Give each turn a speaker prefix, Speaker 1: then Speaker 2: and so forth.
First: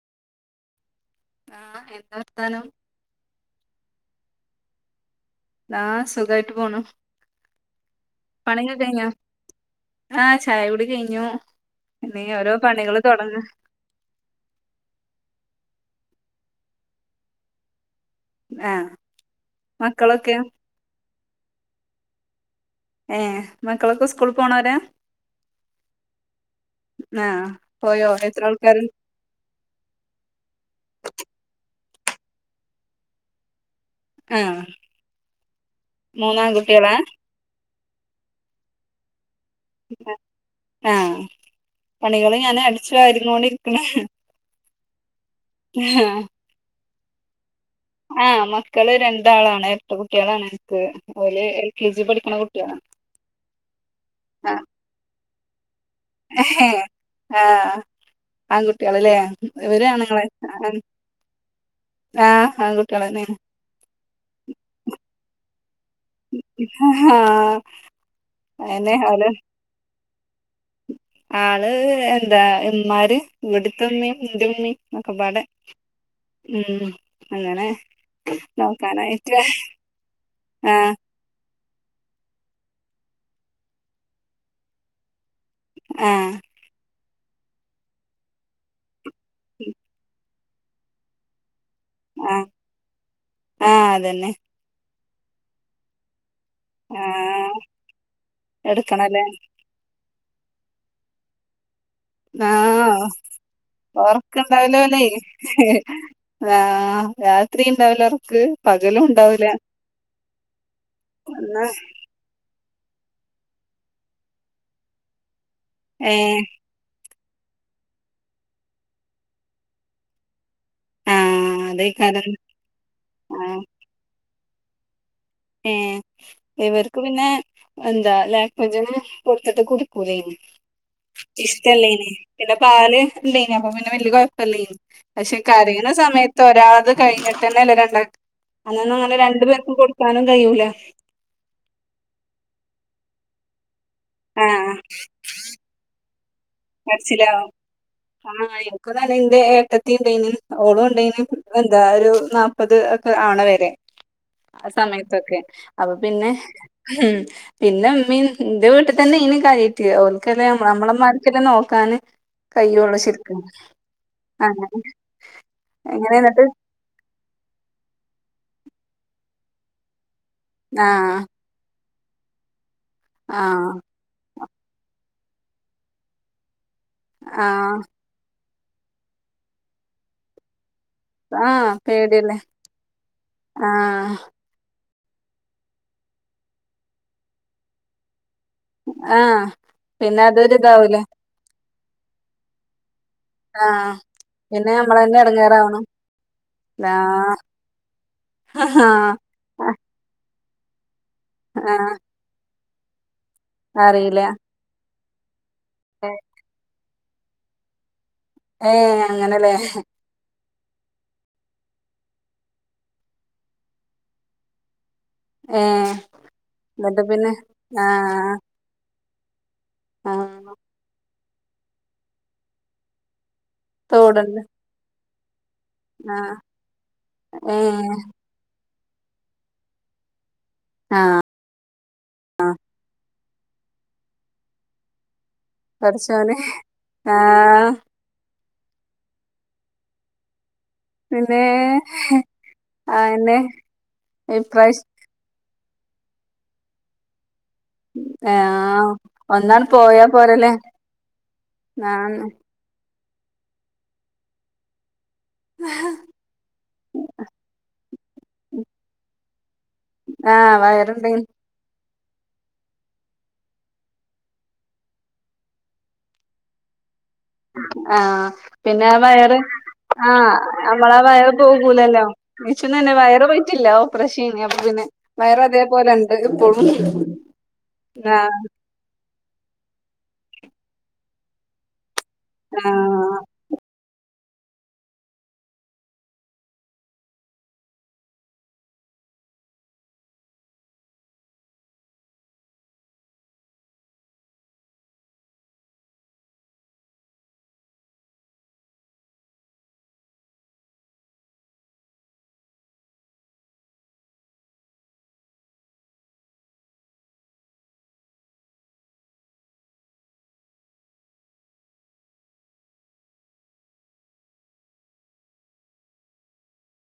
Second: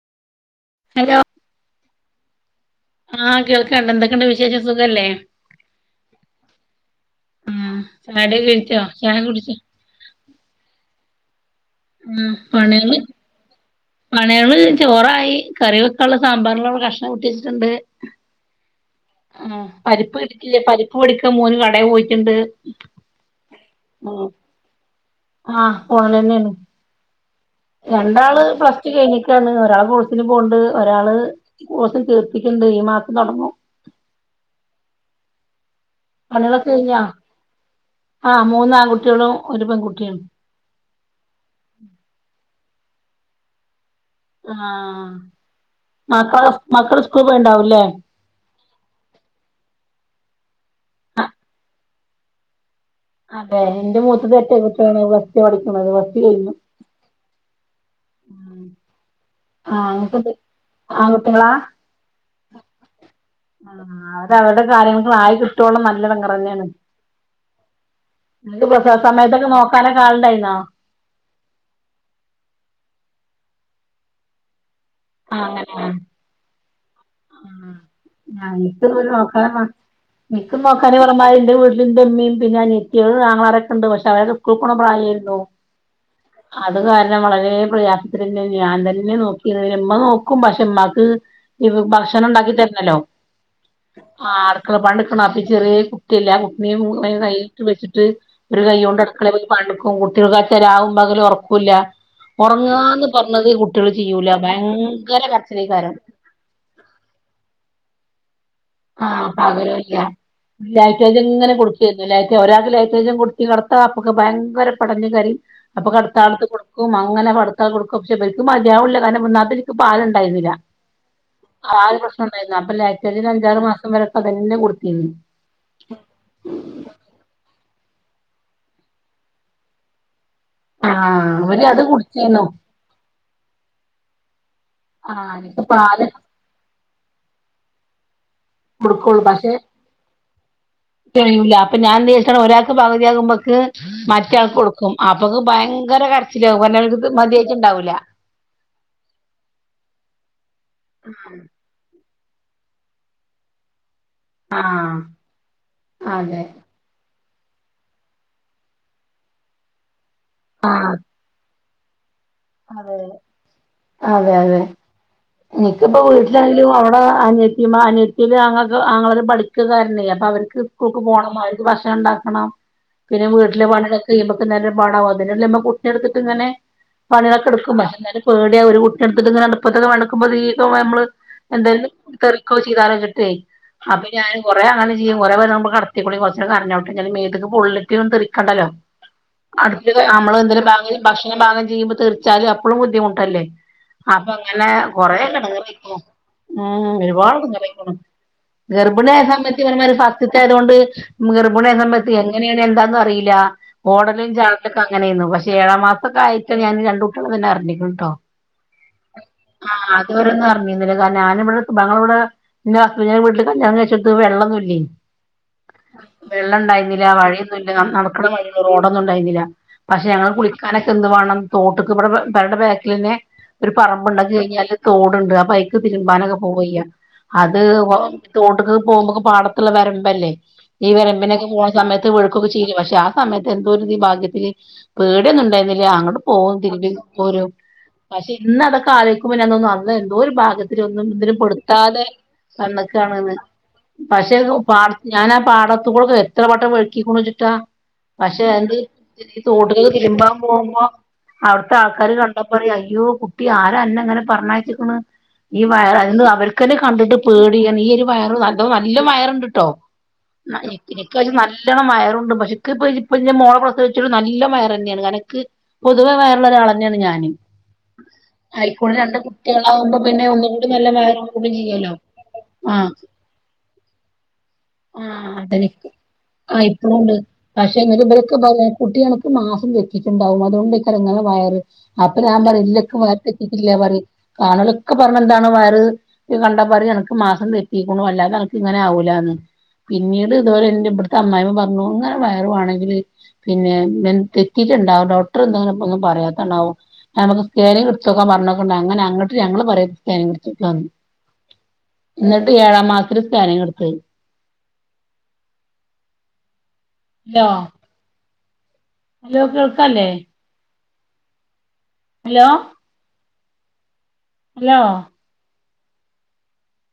Speaker 1: Hello
Speaker 2: ആഹ് എന്താ വർത്താനം
Speaker 1: ആഹ് കേൾക്കാണ്ട് എന്തൊക്കെണ്ട് വിശേഷം സുഖല്ലേ
Speaker 2: ആഹ് സുഖായിട്ട് പോണു.
Speaker 1: ആഹ്, ചായ കുടി
Speaker 2: പണിയൊക്കെ
Speaker 1: കഴിച്ചോ
Speaker 2: കഴിഞ്ഞോ
Speaker 1: ചായ കുടിച്ചോ
Speaker 2: ആഹ്, ചായകുടി കഴിഞ്ഞു. ഇനി
Speaker 1: ഹ്മ്മ്
Speaker 2: ഓരോ
Speaker 1: പണികള്
Speaker 2: തൊടങ്ങ
Speaker 1: പണിയള് ചോറായി, കറി വെക്കാനുള്ള സാമ്പാറിനുള്ള കഷ്ണം കൂട്ടിയച്ചിട്ട്ണ്ട്.
Speaker 2: ആഹ്
Speaker 1: ആഹ്, പരിപ്പ്
Speaker 2: മക്കളൊക്കെ
Speaker 1: കിട്ടിടില്ലേ പരിപ്പ് മേടിക്കാൻ മോന് കടെ പോയിട്ടുണ്ട്.
Speaker 2: ഏഹ്, മക്കളൊക്കെ
Speaker 1: ഉം
Speaker 2: സ്കൂളിൽ പോണോരാ
Speaker 1: ആഹ് [unintelligible]
Speaker 2: ആഹ്. പോയോ
Speaker 1: രണ്ടാള്
Speaker 2: എത്ര ആൾക്കാര്
Speaker 1: പ്ലസ്ടു കഴിഞ്ഞ് ണ് ഒരാൾ കോഴ്സിന് പോകണ്ട് ഒരാള് കോഴ്സിന് തീർത്തിക്കണ്ട് ഈ മാസം തൊടങ്ങും
Speaker 2: ആഹ
Speaker 1: പണികളൊക്കെ കഴിഞ്ഞാ ആഹ് മൂന്ന ആൺകുട്ടികളും ഒരു പെൺകുട്ടിയും
Speaker 2: ആഹ പണികള് ഞാന് അടിച്ചുവാരിക്കോണ്ടിരിക്കണ
Speaker 1: ആ മക്കള മക്കള സ്കൂളി പോയിട്ടുണ്ടാവും ഇല്ലേ
Speaker 2: ആഹ മക്കള് രണ്ടാളാണ് ഇരട്ട കുട്ടികളാണ് എനിക്ക് ഓല് എൽ കെ ജി പഠിക്കണ കുട്ടികളാണ്
Speaker 1: അതെ എന്റെ മൂത്തത് ഇരട്ട കുട്ടികളാണ് പ്ലസ്‌ ടു പടിക്കുന്നത്
Speaker 2: ആഹ് ആൺകുട്ടികളല്ലേ
Speaker 1: ആഹ്
Speaker 2: ഇവര് ആണുങ്ങളെ
Speaker 1: അങ്ങക്ക്
Speaker 2: ആ
Speaker 1: ആൺകുട്ടികളാ
Speaker 2: ആഹ് ആൺകുട്ടികളന്നെ
Speaker 1: ആ അവര അവരുടെ സാധനങ്ങൾ [unintelligible]
Speaker 2: ആഹ
Speaker 1: നിക്ക് പ്രസവ സമയത്തൊക്കെ നോക്കാനൊക്കെ ആളുണ്ടായിരുന്നോ
Speaker 2: ആള് എന്താ ഉമ്മാമാര് ഇവിടത്തെ ഉമ്മയും ഉന്റെ ഉമ്മയും
Speaker 1: ആഹ്
Speaker 2: നക്കെപാടെ
Speaker 1: അങ്ങനെ
Speaker 2: ഉം അങ്ങനെ
Speaker 1: ആഹ്
Speaker 2: നോക്കാനായിട്ട്
Speaker 1: നിക്ക്
Speaker 2: ആഹ്
Speaker 1: നോക്കാന അമാരിന്റെ വീട്ടിലിന്റെമ്മയും പിന്നെ അനിയത്തിയും ആങ്ങളരൊക്കെണ്ട് പെ അവരെ സ്ക്കൂളിൽ പോണ പ്രായായിരുന്നു
Speaker 2: ആഹ
Speaker 1: അത് കാരണം വളരെ പ്രയാസത്തി തന്നെ ഞാൻ തന്നെ നോക്കി മ്മ നോക്കും പക്ഷെമ്മാക്ക് ഭക്ഷണം
Speaker 2: ആഹ്
Speaker 1: ഉണ്ടാക്കി തരണല്ലോ
Speaker 2: ആഹ് അതന്നെ
Speaker 1: ആ [unintelligible] ല്ല ഉും
Speaker 2: ആഹ്
Speaker 1: കൈയിട്ട് വച്ചിട്ട് ഒരു കൈ കൊണ്ട്
Speaker 2: എടുക്കണല്ലേ
Speaker 1: അടക്കള കുട്ടികൾക്കാച്ചാൽ രാവും പകലും ഉറക്കൂല്ല ഉറങ്ങന്ന് പറഞ്ഞത് കുട്ടികൾ ചെയ്യൂല
Speaker 2: ഉണ്ടാവലോ അല്ലെ
Speaker 1: ഭയങ്കര കരച്ചിലേക്കാരം
Speaker 2: ആ രാത്രി ഉണ്ടാവലോ ഉറക്ക്
Speaker 1: ആഹ പകലും ഇല്ല ലാക്ടോജൻ ഇങ്ങനെ
Speaker 2: എന്നാ
Speaker 1: കൊടുക്കും ല ഒരാൾക്ക് ലാക്ടോജൻ കൊടുത്തി കിടത്ത അപ്പൊ ഭയങ്കര പടഞ്ഞ കരയും അപ്പൊ
Speaker 2: ഏഹ്
Speaker 1: കടത്താളത്ത് അങ്ങനെ പടത്തക്ക കൊടുക്കും പക്ഷെ ഇവരിക്കും മതിയാവണില്ല കാരണം ഒന്നാമത് എനിക്ക് പാലുണ്ടായിരുന്നില്ല
Speaker 2: ആഹ്
Speaker 1: ആ ആ ഒരു പ്രശ്നം
Speaker 2: അതേക്കാരം
Speaker 1: ഉണ്ടായിരുന്നു അപ്പൊ ലാക്ടിജൻ അഞ്ചാറ്
Speaker 2: ആഹ്
Speaker 1: മാസം വരെക്കെ അതന്നെ കൊടുത്തിരുന്നു
Speaker 2: ഏ ഇവർക്ക് പിന്നെ എന്താ ലാക്ടോജൻ മൂത്തത് കുടിക്കൂല
Speaker 1: ആഹ് അവര് അത്
Speaker 2: ഇഷ്ടല്ലേന
Speaker 1: കുടിച്ചിരുന്നു
Speaker 2: പിന്നെ പാല് ഇല്ലന അപ്പൊ പിന്നെ വല്യ കുഴപ്പല്ലേന
Speaker 1: ആഹ്
Speaker 2: പക്ഷെ
Speaker 1: എനിക്ക്
Speaker 2: കരയണ
Speaker 1: പാല്
Speaker 2: സമയത്ത് ഒരാൾക്കു കഴിഞ്ഞിട്ട് തന്നെ അല്ലേ രണ്ടാൾക്ക അന്നന്നും അങ്ങനെ രണ്ടു പേർക്കും കൊടുക്കാനും കഴിയൂല
Speaker 1: കഴൂല്ല അപ്പൊ ഞാൻ ച ഒരാൾക്ക് പകുതിയാ ആകുമ്പൊക്ക് മറ്റയാൾക്ക്
Speaker 2: ആഹ്
Speaker 1: കൊടുക്കും അപ്പൊക്ക് ഭയങ്കര കരച്ചിലാകും പറെ അവക്ക് മതിയായിട്ട്ണ്ടാവില്ല
Speaker 2: ഒന്നും കഴിയും [unintelligible] നക്ക നല്ലന്റെ ഏട്ടത്തി ഉണ്ടേനും ഓള ഉണ്ടെനും എന്താ ഒരു നാല്പ്പത് ഒക്കെ ആവണ വരെ ആ
Speaker 1: ആഹ്
Speaker 2: സമയത്തൊക്കെ അപ്പൊ പിന്നെ
Speaker 1: അതെ
Speaker 2: ഉം പിന്നെ മ്മീംന്റെ വീട്ടിൽ തന്നേണ് അനിയത്തി ഓക്കല്ല നമ്മളെ
Speaker 1: ആഹ്
Speaker 2: ഇമ്മാര് ച്ച്ന്നെ നോക്കാന് കയ്യോള്ളൂ
Speaker 1: അതെ
Speaker 2: ശര്ക്ക്‌
Speaker 1: അതെ അതെ നിക്കിപ്പോ
Speaker 2: എങ്ങനെ എന്നിട്ട്
Speaker 1: വീട്ടിലായാലും അവിടെ ഇമാ അനിയത്തീൽ ആങ്ങളാരും പഠിക്കൊക്കെ ആയിരുന്നെ. അപ്പൊ അവർക്ക് സ്കൂൾക്ക്
Speaker 2: ആഹ്
Speaker 1: പോണം മ ഭക്ഷണം ഉണ്ടാക്കണം പിന്നെ വീട്ടിലെ
Speaker 2: ആഹ്
Speaker 1: പനീകള് അത് കഴിയുമ്പോ തന്നെ നേരൊരു പാടാകും അതിനല്ലെമ്മ കുട്ടിനെടുത്തിട്ടിങ്ങനെ പണ്യാളൊക്കെ ഇടുക്കും
Speaker 2: ആഹ്
Speaker 1: പക്ഷെ ന്നാലും പേടിയാ ഒരു കുട്ടിനെടുത്തിട്ടിങ്ങനെ അടുപ്പത്തൊക്കെപണിടുക്കുമ്പോ തീ തോ നമ്മള്
Speaker 2: ആഹ്
Speaker 1: എന്തേലും
Speaker 2: പേടിയല്ലേ
Speaker 1: തെറിക്കോ ചെയ്താലോ ച്ചിട്ടേ അപ്പ
Speaker 2: ആഹ്
Speaker 1: ഞാന് കുറെ അങ്ങനെ ചെയ്യും കുറെ നേരാവുമ്പൊ കടത്തേക്കൊടീ കൊറച്ചേരം കരഞ്ഞോട്ടെ ന്നാലും മേത്ത്ക്ക്‌ ബുള്ളറ്റ് വന്ന് തെറി കണ്ടല്ലോ
Speaker 2: ആഹ്
Speaker 1: അടച്ചത്
Speaker 2: പിന്നെ
Speaker 1: നമ്മള്
Speaker 2: അതൊരു
Speaker 1: എന്തേലും
Speaker 2: ഇതാവൂലേ
Speaker 1: ബാങ്ങലും ഭക്ഷണം ല്ലാം പാകം ചെയ്യുമ്പോ തെറിച്ചാലും അപ്പളും ബുദ്ധിമുട്ടല്ലേ
Speaker 2: ആഹ്
Speaker 1: അപ്പൊ അങ്ങനെ
Speaker 2: പിന്നെ നമ്മളന്നെ
Speaker 1: കൊറെ
Speaker 2: എടങ്ങേറാവണം
Speaker 1: എടങ്ങാറായിക്കുണു ഉം
Speaker 2: ലാ
Speaker 1: ഒരുപാട് എടങ്ങാറായിക്കുണു
Speaker 2: ആഹ്
Speaker 1: ഗർഭിണിയായ സമയത്ത് ക്കിവരെമാരി ഫസ്റ്റ്ത്തെആയതുകൊണ്ട് ഗർഭിണി ആയ
Speaker 2: ആഹ്
Speaker 1: സമയത്ത് എങ്ങനെയാണ് എന്താന്നറിയില്ല ഓടലും ചാട്ടൊക്കെ
Speaker 2: അറിയില്ല
Speaker 1: ഓടലും ചാടലൊക്കെ അങ്ങനെയുന്നു പക്ഷെ ഏഴാ മാസം ഒക്കെ ആയിട്ടാ ഞാൻ രണ്ട് കുട്ട്യാള് തന്നെ അറിഞ്ഞിക്കണ ട്ടോ
Speaker 2: ഏ അങ്ങനെല്ലേ
Speaker 1: ഓരൊന്നും അറിഞ്ഞീന്നില്ല കാരണം ഞാനിവിടെഞങ്ങള ഇവിടെ ഇന്റെ ഹസ്ബന്റിന്റെ വീട്ടില് കല്യാണം കയിച്ചോട്ത്ത് വെള്ളൊന്നൂല്ലേ
Speaker 2: ഏഹ്
Speaker 1: വെള്ളം
Speaker 2: എന്നിട്ട്
Speaker 1: ഇണ്ടായിന്നില്ല
Speaker 2: പിന്നെ
Speaker 1: വഴിയൊന്നുല്ല നടക്കണ
Speaker 2: ആഹ്
Speaker 1: വഴി റോഡൊന്നും ഉണ്ടായിന്നില്ല പക്ഷെ ഞങ്ങള്
Speaker 2: ആഹ്
Speaker 1: കുളിക്കാനൊക്കെ എന്ത്‌ വേണം തോട്ട്ക്ക് ഇബടെ പെരടെ ബാക്കിൽ തന്നെ ഒരു പറമ്പ് ഇണ്ട് അത്
Speaker 2: തോടുണ്ട്
Speaker 1: കഴിഞ്ഞാല് തോടുണ്ട് ആ പൈ
Speaker 2: ആഹ്
Speaker 1: തിരുമ്പാനൊക്കെ പോവയ്യ അത് ഓ
Speaker 2: ഏഹ്
Speaker 1: തോട്ട്ക്ക് പോകുമ്പൊക്കെ പാടത്തുള്ള വരമ്പല്ലേ ഈ വരമ്പിനൊക്കെ പോണ സമയത്ത് വി ക്കൊക്കെ ചെയ്യൂല്ലേ പക്ഷെ ആ സമയത്ത് എന്തോ ഒരു ഇത് ഭാഗ്യത്തിന് പേട്യൊന്നും ഉണ്ടായിന്നില്ല അങ്ങട്ട്
Speaker 2: പടച്ചോനെ
Speaker 1: പോകും തിരുമ്പീട്ട് പോരും
Speaker 2: ആഹ്
Speaker 1: പക്ഷെ ഇന്ന് അതൊക്കെ ആലോയ്ക്കുമ്പോഞതോന്നും അന്ന് എന്തോ ഒരു ഭാഗ്യ ത്തിരി ഒന്നും ഇതിലും
Speaker 2: പിന്നേ
Speaker 1: പെടുത്താതെ തന്ന്ക്കാണ് ന്ന്
Speaker 2: അയെന്നെ
Speaker 1: പക്ഷേ ങ്ങു
Speaker 2: ഇപ്രാവശ്യം
Speaker 1: പാട ഞാൻ ആ പാടത്തുകൂടൊക്കെ എത്ര വട്ടം വഴുക്കീക്ക്ണു ‌ വെച്ചിട്ടാ പക്ഷെ എന്ത്ഈ
Speaker 2: ആഹ് ഒന്നാണ്ട്
Speaker 1: തോട്ട്ക്കൊക്കെ
Speaker 2: പോയാ
Speaker 1: തിരുമ്പാൻ
Speaker 2: പോരല്ലേ
Speaker 1: പോകുമ്പോ അവിടുത്തെ ആൾക്കാര്
Speaker 2: ആഹ്
Speaker 1: കണ്ടാ പറയും അയ്യോ കുട്ടി ആരാഅന്നെ ഇങ്ങനെ പറഞ്ഞായച്ചിക്ക്‌ണ് ഈ വയർ [unintelligible] അവർക്കന്നെ കണ്ടിട്ട് പേടി ഇങ്ങനെ ഈ ഒരു വയറ് അതും നല്ല വയറുണ്ട്ട്ടോ
Speaker 2: ആഹ്
Speaker 1: ന്നാ
Speaker 2: വയറുണ്ടെങ്കി
Speaker 1: നിക്കൊരു നല്ല ല്ലോണം വയറൂണ്ട് പക്ഷേ ഇക്ക്‌ ഇപ്പഇജ് ഞ്ഞിപ്പോ മോളെ പ്രസവിച്ചിട്ടും നല്ലോം വയറന്നെആണ് കാരണം ഇക്ക്‌ പൊതുവേ വയറുള്ള ഒരാളന്നെയാണ് ഞാന്
Speaker 2: ആഹ് പിന്നെ
Speaker 1: ആയിക്കൂടെ രണ്ട്
Speaker 2: വയറ്
Speaker 1: കുട്ടികളാവുമ്പോ പിന്നെ
Speaker 2: ആഹ്
Speaker 1: ഒന്നുകൂടി നല്ല
Speaker 2: നമ്മളാ
Speaker 1: വേറെ
Speaker 2: വയറ്
Speaker 1: കൂടി ചെയ്യല്ലോ
Speaker 2: പോകൂലല്ലോ ഇച്ചും തന്നെ വയറ് പോയിട്ടില്ലോ
Speaker 1: ആ അതനിക്കും
Speaker 2: ഇണ്ട്
Speaker 1: ആ
Speaker 2: ഇപ്പളും
Speaker 1: ഇപ്പഴും ഉണ്ട് പക്ഷെന്നാലും ഇബൽക്ക്
Speaker 2: ആഹ്
Speaker 1: ഇബലെ കുട്ടിയാണ് ഒരു മാസം തെറ്റീട്ടുണ്ടാവും അതുകൊണ്ടേക്കാരം ഇങ്ങെനെ വയറ് അപ്പൊ ഞൻ പറയും ഇല്ലക്ക്‌
Speaker 2: ആഹ്
Speaker 1: വയർ തെറ്റീട്ടില്ല പറയും കാണോലൊക്കെ പറയ്ണ എന്താണ് വയറ് കണ്ടാ പറിം അണക്ക് മാസം തെറ്റീക്കണു അല്ലാതെ അണക്ക് ഇങ്ങനെ ആവൂല്ലാന്ന് പിന്നീട് ഇതുപോലെ ഇന്റെ ഇബിടുത്തെ അമ്മായിമ്മ പറഞ്ഞു ഇങ്ങനെ വയറുവാണെങ്കില് പിന്നെ ബെൻ തെറ്റീട്ടുണ്ടാവും ഡോക്ടർ എന്താ പ്പോ ഇങ്ങനൊന്നും പറയാത്തേണാവോ നമക്ക് സ്കാനിങ്ട്ത്തോക്കാൻ പറഞ്ഞോക്കണ്ട് അങ്ങനെ അങ്ങട്ട് ഞങ്ങള് പറയ സ്കാനിങ്ടുത്തോക്കാന്ന് എന്നിട്ട് ഏഴാം മാസത്തിൽ സ്ക്യാനിങ് ഇടത്തത് ലോ ഹലോ കേൾക്കാല്ലേ ഹലോ ഹലോ